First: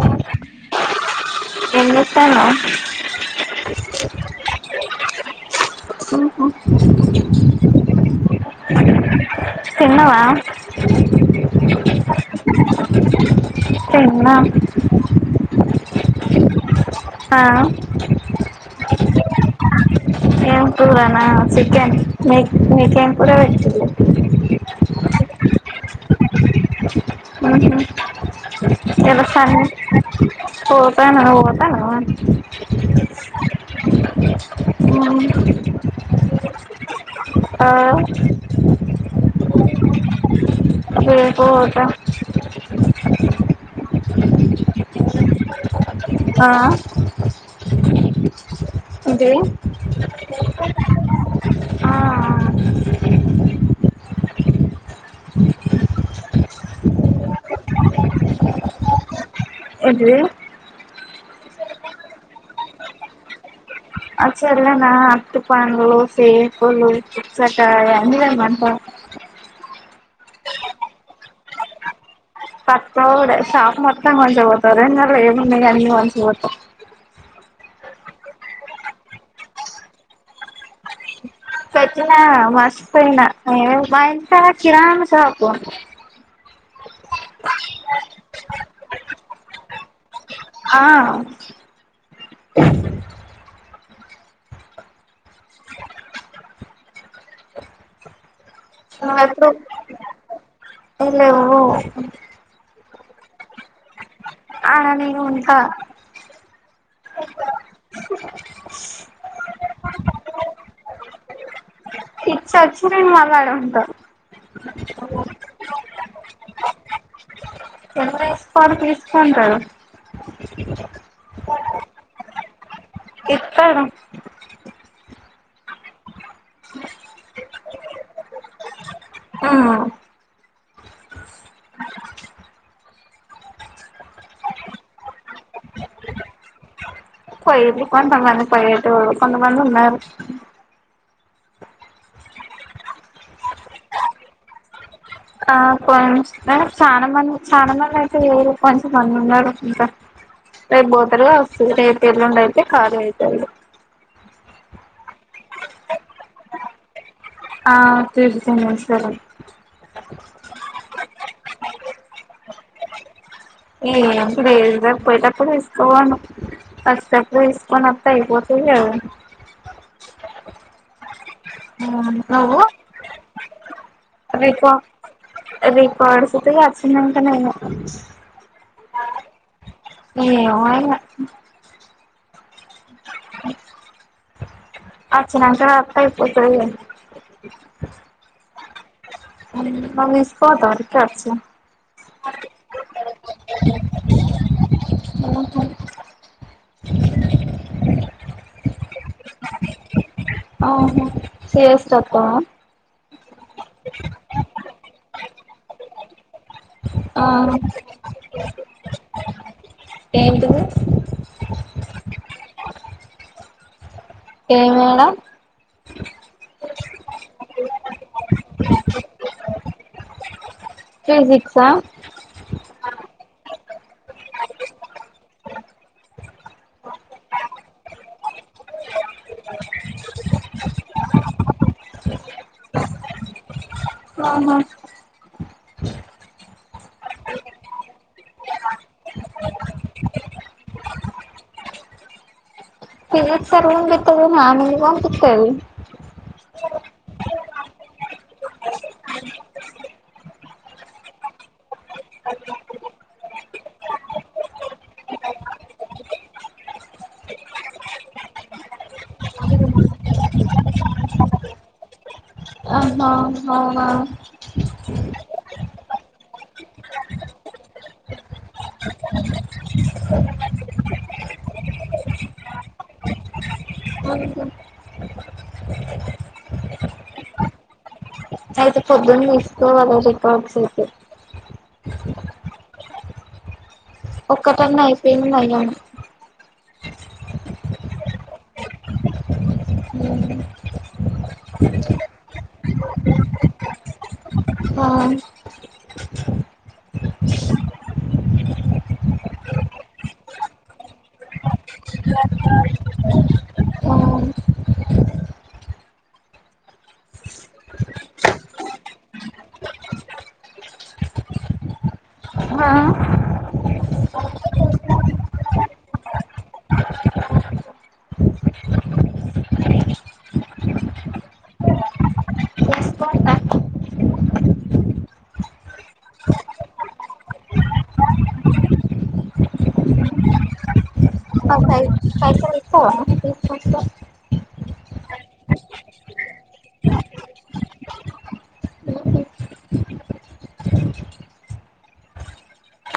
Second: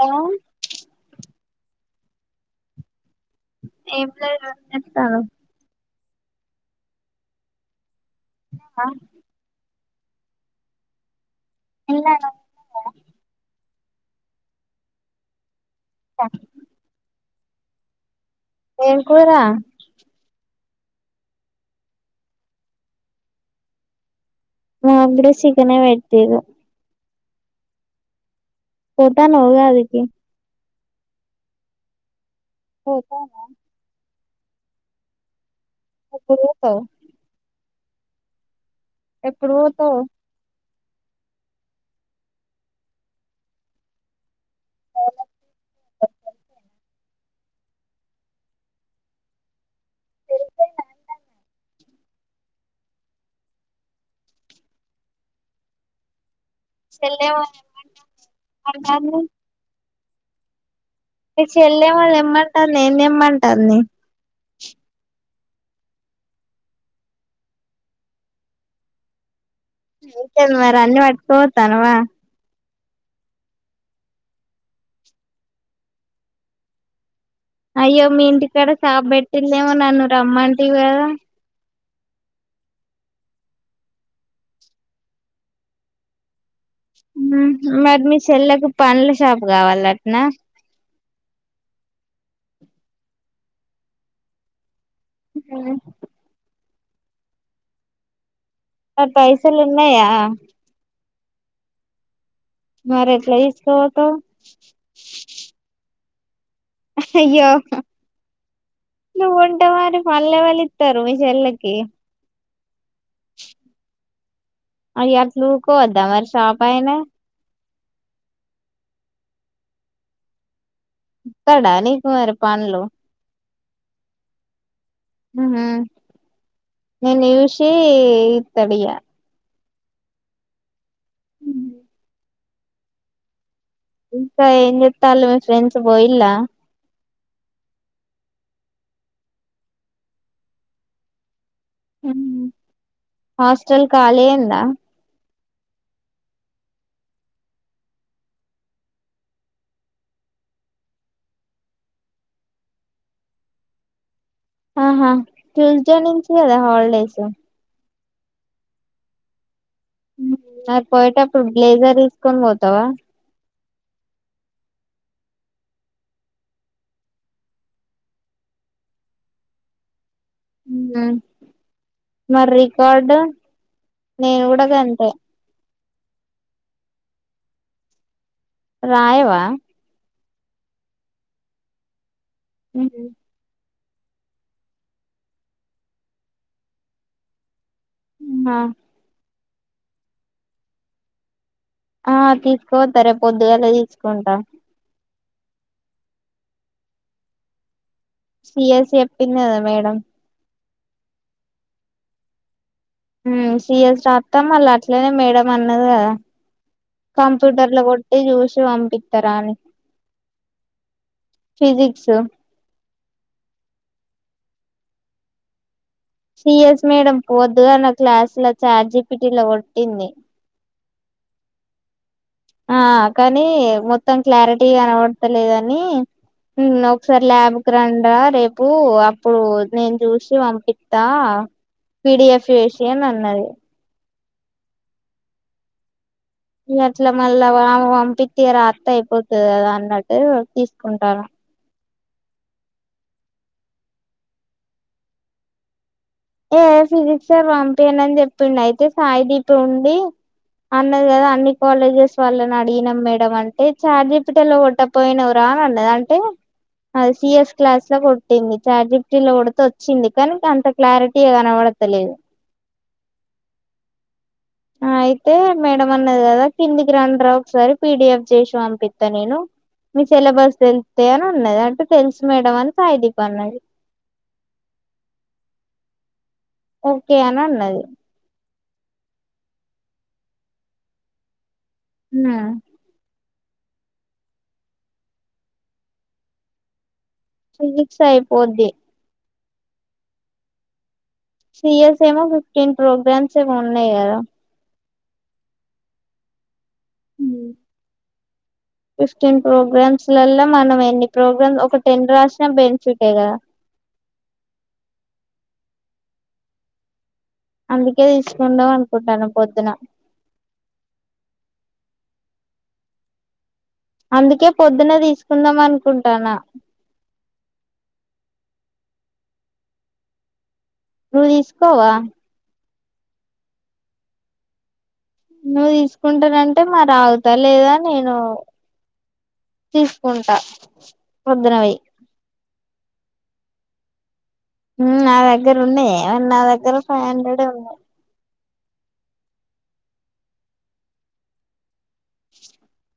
Hello ఏం చేస్తాన్నావు ఏం లేదు ఏం చేస్తున్నావ్ [unintelligible] ఇంకా తినవా? తిన్నామ్ థాంక్యూ ఆ ఏం కూరా ఏం కూరనా చికెన్ మీక్ మీకేం కూర వెట్టిల్లు మాకు కూడ చికనే వే టెరు ఉమ్ హూ పోతాను వ్యవసాయం ఉగాదికి పోతన్నా నువ్వు పోతన్నావా పోతాన్నా హామ్ ఎప్పుడు పోతావు ఆ పోతావ్ రేపు పోత అవునా ఆ ఏంటిది అ ఆ మీ చెల్లే ఏమో తెమ్మంటాది ఏమ్ తెమ్మంటాది ఏంటిది మీ చెల్లే ఏమో తెమ్మంటాది ఏమ్ తెమ్మంటాది చెల్లే నా అరిటి పండ్లు సేపులు పుచ్చకాయ అన్నీ తెమ్మంటాది ఇంకేంది మరి అన్ని పట్టుకపోతానవ పట్క పోవుడే షాప్ మొత్తం కొంచపోత వరంగల్లుల ఏమున్న అన్నీ కొంచపోతం అయ్యో మీ ఇంటికాడ షాప్ పెట్టిలేమో నన్ను రమ్మ పెట్టినా మార్షి పోయిన మా ఇంటి కాడా కిరాణ షాపు మరి మీ చెల్లకు పండ్ల షాపు కావాలట్న ఆ [inaudible] హు పైసలు ఉన్నాయా లెవ్వు మరి ఎట్లా తిస్ ఆడ నేను ఉంటా అయ్యో నువ్వుం ఉంటే పండ్లు ఎవలు ఇత్తరు మీ చెల్లకి ఇచ్చొచ్చి నేను మల్ల ఆడ ఉంటా అయ్యో అట్లుకోవద్ద మరీ షాపు అయినా తీసుకొని తీసుకుంటారు ఇస్తాడా నీకు మరి పండ్లు ఇత్తడు హుమ్ నిన్ను చూసి ఇత్తడిగా ఉ హు ఇంకా ఏం జీతాళ్ళు మీ ఫ్రెండ్స్ పోయిల్ల పొయ్యిళ్ళు కొంతమంది పోయేటోరూ కొంతమంది ఉన్నారు హు హాస్టల్ కాళీ అయిందా ఆ కొంచ ఆ చాలా మంది చాలా మంది అయితే లేరు కొంచెం మంది ఉన్నారు ఇంకా రేపు పోతారు కావచ్చు రేపు ఎల్లుండి అయితే ఖాళీ అయితయి ఈగ. ఆహా ట్యూస్డే నుంచి కదా హాలిడేస్ హా తీసుకో మంచిదే కానీ [unintelligible] పోయేటప్పు ఇప్పుడు గ్లేజర్ తీసుకొని పోతావా ఏం ఏప్పుడు పోయటప్పుడు తీసుకపోను వచ్చేప్పుడు తీసుకోని వస్తే అయిపోతది కాదా. హు మరి నువ్వు రికార్డు నేను కూడా గంతే కోడ సీ వచ్చిందంట నేను రాయవా ఏమో ఇగ హు అచ్చినంక రాతేయ్ అయిపోతది ఇగ హా [unintelligible] ఆ తీసుకుపోతా పొద్దుగాల తీసుకుంటా [inaudible] సిఎస్ చెప్పింది కదామేడం హా సిఎస్ రాస్తావా హ్మ్మ్ సీఎస్ రాస్తా మళ్ళ అట్లనే మేడం [unintelligible] ఆ కంప్యూటర్ లో కొట్టి చూసి పంపిస్తారా అని ఏంటిది ఫిజిక్స్ [unintelligible] సిఎస్ మేడం పోదు నాకు క్లాస్ ల చార్జిపిటిటీ కొట్టు ఎన్ని ఫిజిక్సా ఆ కానీ మొత్తం క్లారిటీ కనబడతలేదని ఒకసారి ల్యాబ్కి రండరా రేపు ఇప్పుడు నేను చూసి పంపిస్తా పిడిఎఫ్ చేేషే అన్నది ఆహ అట్ల మళ్ళా పంపి తీర అత్త అయిపోతుంది కదా అన్నట్టు తీసుకుంటన ఫిజిక్స్ సర్ పంపితర్ కానీ ఆమె ఎందుకు పంపిస్తుంది ఏ ఫిజిక్స్ పంపిన అని చెప్పిండు అయితే సాయి దీపి ఉండి అన్నది కదా అన్ని కాలేజెస్ వాళ్లని అడిగినాం మేడమ్ అంటే చార్జిపిటీలో కొట్టపోయినవ రా అని అన్నది అంటే సిఎస్ క్లాస్ లో కొట్టింది చార్జిపిటీలో కొడితే వచ్చింది కానీ అంత క్లారిటీ. ఇక కనవడతలేదు అహ అయితే మేడమ్ అన్నది కదా కిందికి రండ్రా ఒకసారి పిడిఎఫ్ చేసి పంపిస్తా నేను మీ సిలబస్ తెలుస్తే అని ఉన్నది అంటే తెలుసు మేడమ్ అని సాయిదీప్ అన్నది ఓకే అని అన్నది అయితే పొద్దున్న తీసుకోవాలా రికార్డ్స్ అయితే [inaudible] ఒక్కటన్నా అయిపోయిన అయ్యాను ఫిజిక్స్ అయిపోద్ది సిఎస్ ఏమో ఫిఫ్టీన్ ప్రోగ్రామ్స్ ఏమో ఉన్నాయి కదా ఆ [inaudible] ఫిఫ్టీన్ ప్రోగ్రామ్స్ లల్లో మనం ఎన్ని ప్రోగ్రామ్ ఒక టెన్ రాసినా బెనిఫిటే కదా అందుకే తీసుకుందాం అనుకుంటాను పొద్దున ఆ అందుకే పొద్దున్న తీసుకుందాం అనుకుంటానా ను తీసుకోవా తీసుకుంటా నువ్వు తీసుకుంటానంటే మర ఆగుతా లేదా నేను తీసుకుంటా ఆ పొద్దునవి్యి పై [unintelligible] నా దగ్గర ఉన్నాయి ఏమన్న నా దగ్గర ఫైవ్ హండ్రెడ్ే ఉన్నాయి [inaudible]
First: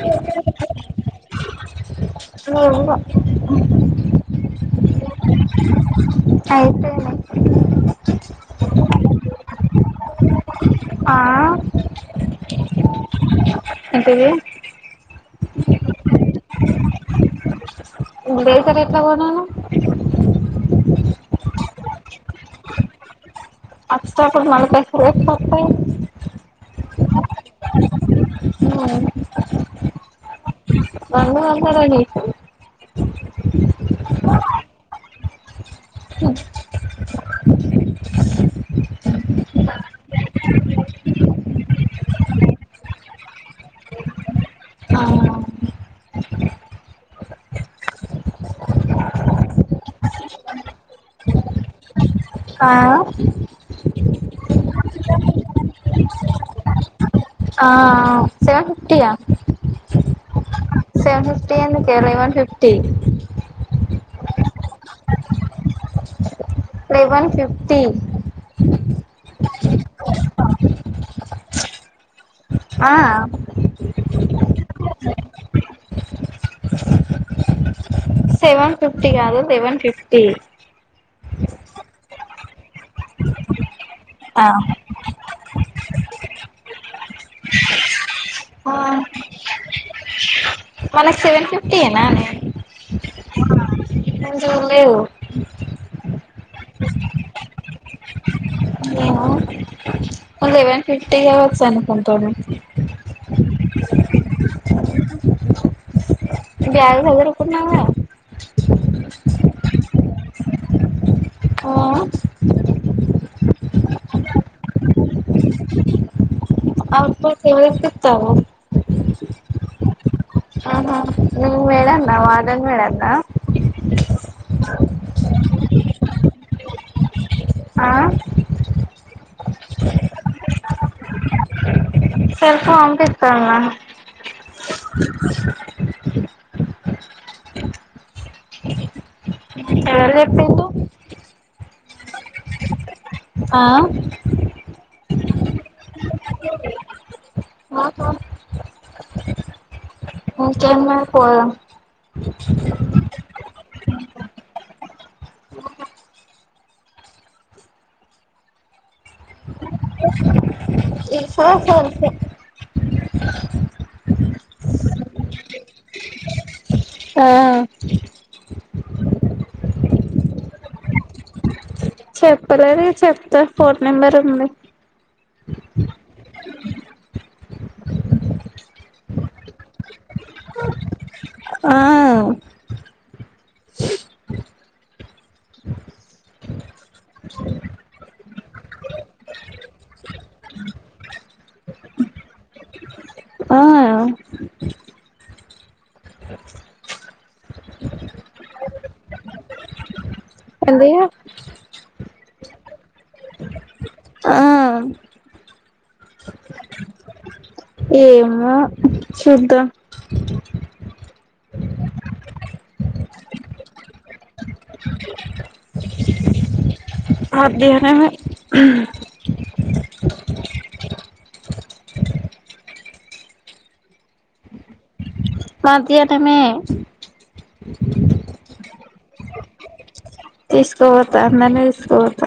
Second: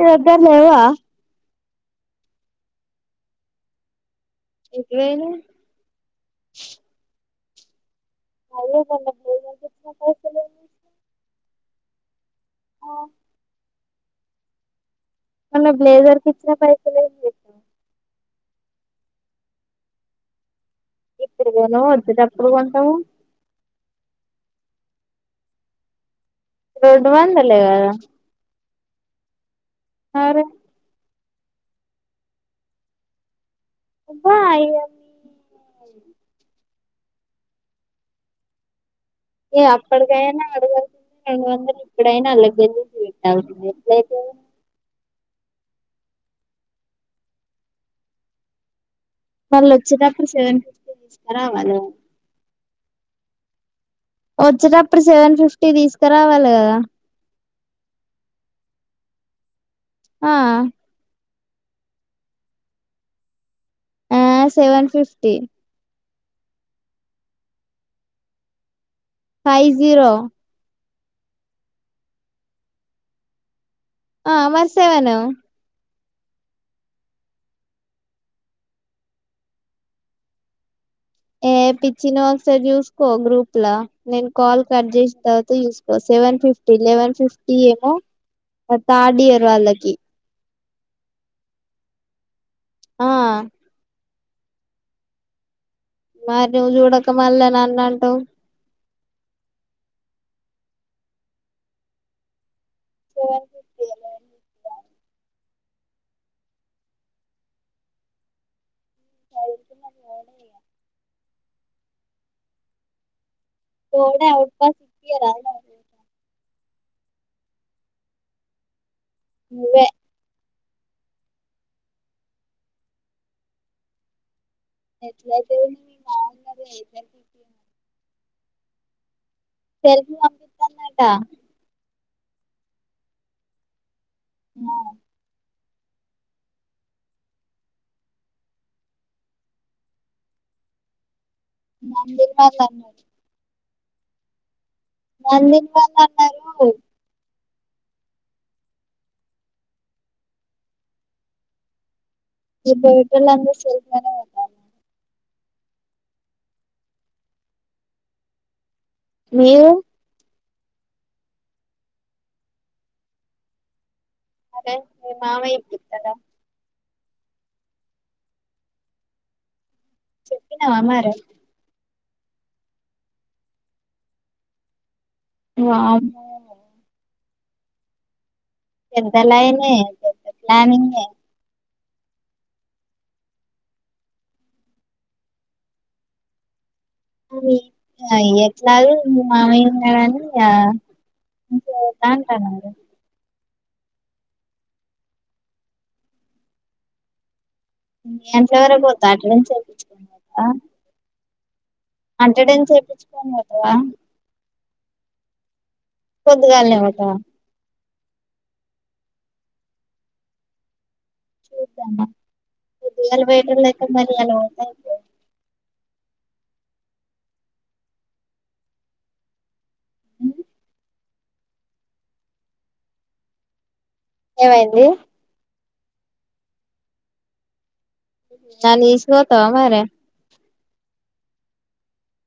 నీ దగ్గర లేవ లేవు ఇగ [unintelligible] అయితే ఆ [unintelligible] ఆ [unintelligible] మన బ్లేజర్కి ఇచ్చిన పైసలుం చేస్త దసర ఎట్లా కొన్నాను ఇప్పుడుదేను వద్దుట ఎప్పుడు కొంటావు అచ్చ కూడా నై రయి రోడ్డు వందల కా ఆరే వన్న అన్నడి బా అ ఏ అప్పటికైనా అడుగలుతుంది రెండు వందలు ఇప్పుడైనా అల్గ వెళ్ట్ అవుతుంది ఎట్లయితే మళ్ళు వచ్చేటప్పుడు సెవెన్ ఫిఫ్టీ తీసుార అవాల ఆ వచ్చేటప్పుడు సెవెన్ ఫిఫ్టీ తీసుకురావాలి కదా సెవెన్ ఫిఫ్టీయా ఆ కే వన్ ఫిఫ్టీ ఆ seven fifty eleven fifty five zero ఆ ఆ మరిసేవన సెవెన్ ఫిఫటీ కా అదా సెవెన్ ఫిఫటీ ఏ పిచ్చి నో అక్షర యూస్కో గ్రూప్ లా నేను ఆ కాల్ కట్ చేసిన తర్వాత ూ సెవెన్ ఫిఫ్టీ లెవెన్ ఫిఫ్టీ ఏమో థర్డ్ ఇయర్ వాళ్ళకి మన సెవెన్ ఫిఫటీనా ఆ చూడలేదు మరి నువ్వు చూడక మళ్ళా నన్నంటవ్ నను లెవెన్ ఫిఫ్టీ అవచ్చ అనుకుంటాడు టువల్ ఫిఫ్టీ అనుకుంట బ్యాగ్ సదురుకున్నావ్ గ మరీ ఓ పోవుడే అవుట్పాస్ అ అ సవత్త ను్వ్వ ఆహా నింగ్ మేడన్నా వారెడ్న్ మే డాన్నా ఎలాదని మీ మాంగాది [unintelligible] ఆ తెల్గు అంబృకన్నాట చెరుకు పంపిస్తన్నా ఎవరు చెప్పిల్లు నందిపన్నా ఆ నందిపన్న అన్నారు నాకా ఇంకేం మరి పోదాం ఈ బేటోలందరు సేఫగానే ఉన్నారు మీరు ఇఫా అరే మీ మామయ్యక్కిచాడా ఆ చెప్పినావా మరే చెప్పలేదే చెప్తా ఫోన్ నెంబర్ ఉంది వామ్మో అంతా నయమే ప్లానింగే ఆ ఆది లై ఎట్లాగో మీ మామయ్యన్నాడని ఇకా అంటా ఆ ఎంత వరకు పోతా అట్డ నుంచి చ ఏంది అంటడెన్స్ ఏపిచ్చుకోని పోతావా ఆ పొద్దిగాల్నే పోతావా ఏమో చూద్దాం చూద్దామా పొద్దిగాల బయటకి పోతే మరి ఈయాల వంటయ్యిద్దా అయిపో అధ్యన ఏమైంది కాంతీయటమే దాన్ని తీసుకు పోతావా మరి తీసుకుపోతా అందర్నీ తీసుకుపోతా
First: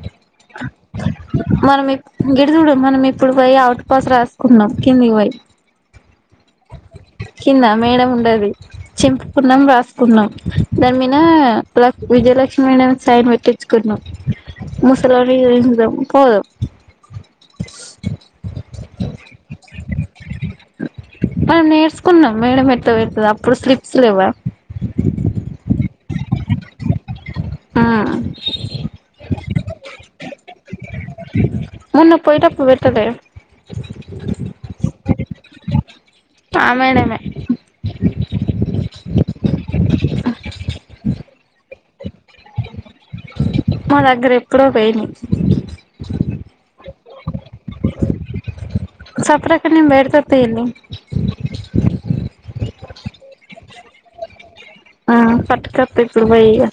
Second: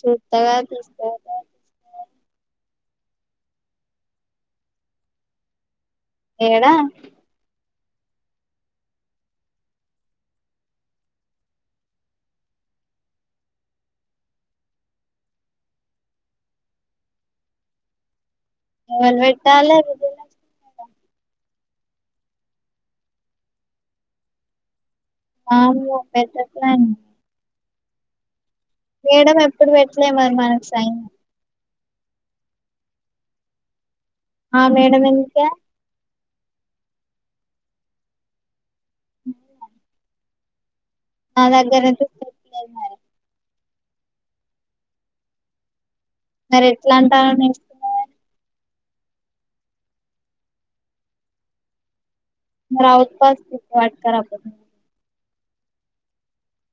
చూస్తగా చూస్త మనం గిడుచుడు మనం ఇప్పుడు పోయి అవుట్ పాస్ రాసుకుందాం కిందికి పోయి ఏడా కింద మేడం ఉంటది చింపుకున్నాం రాసుకున్నాం దాని మీద ల విజయలక్ష్మి అని సైన్ పెట్టించుకుందాం ముసలోల్లకి తెలీదు పోదాం ఎవరు బెట్టాలే మనం నేర్చుకుందాం మేడం ఎట్టా పెడతదో అప్పుడు స్లిప్స్ లేవ అమ్మో పెద్ద ప్లానే ఆ మేడం ఎప్పుడు పెట్టలే మరి మనకు సైన్ మొన్న పోయిప్పుడు పెట్టలే ఆ మేడంమ్ ఎంకా అమేనమె నా దగ్గరే మా దగ్గర ఎప్పుడో పోయినా మరి ఎట్లా అంటారో నేస్తున్నాని సఫరాక నిం బేర్తతి ఇలి రావుత్పాస్ వాకపోడు ఆ పట్ కప్పకులు వైగా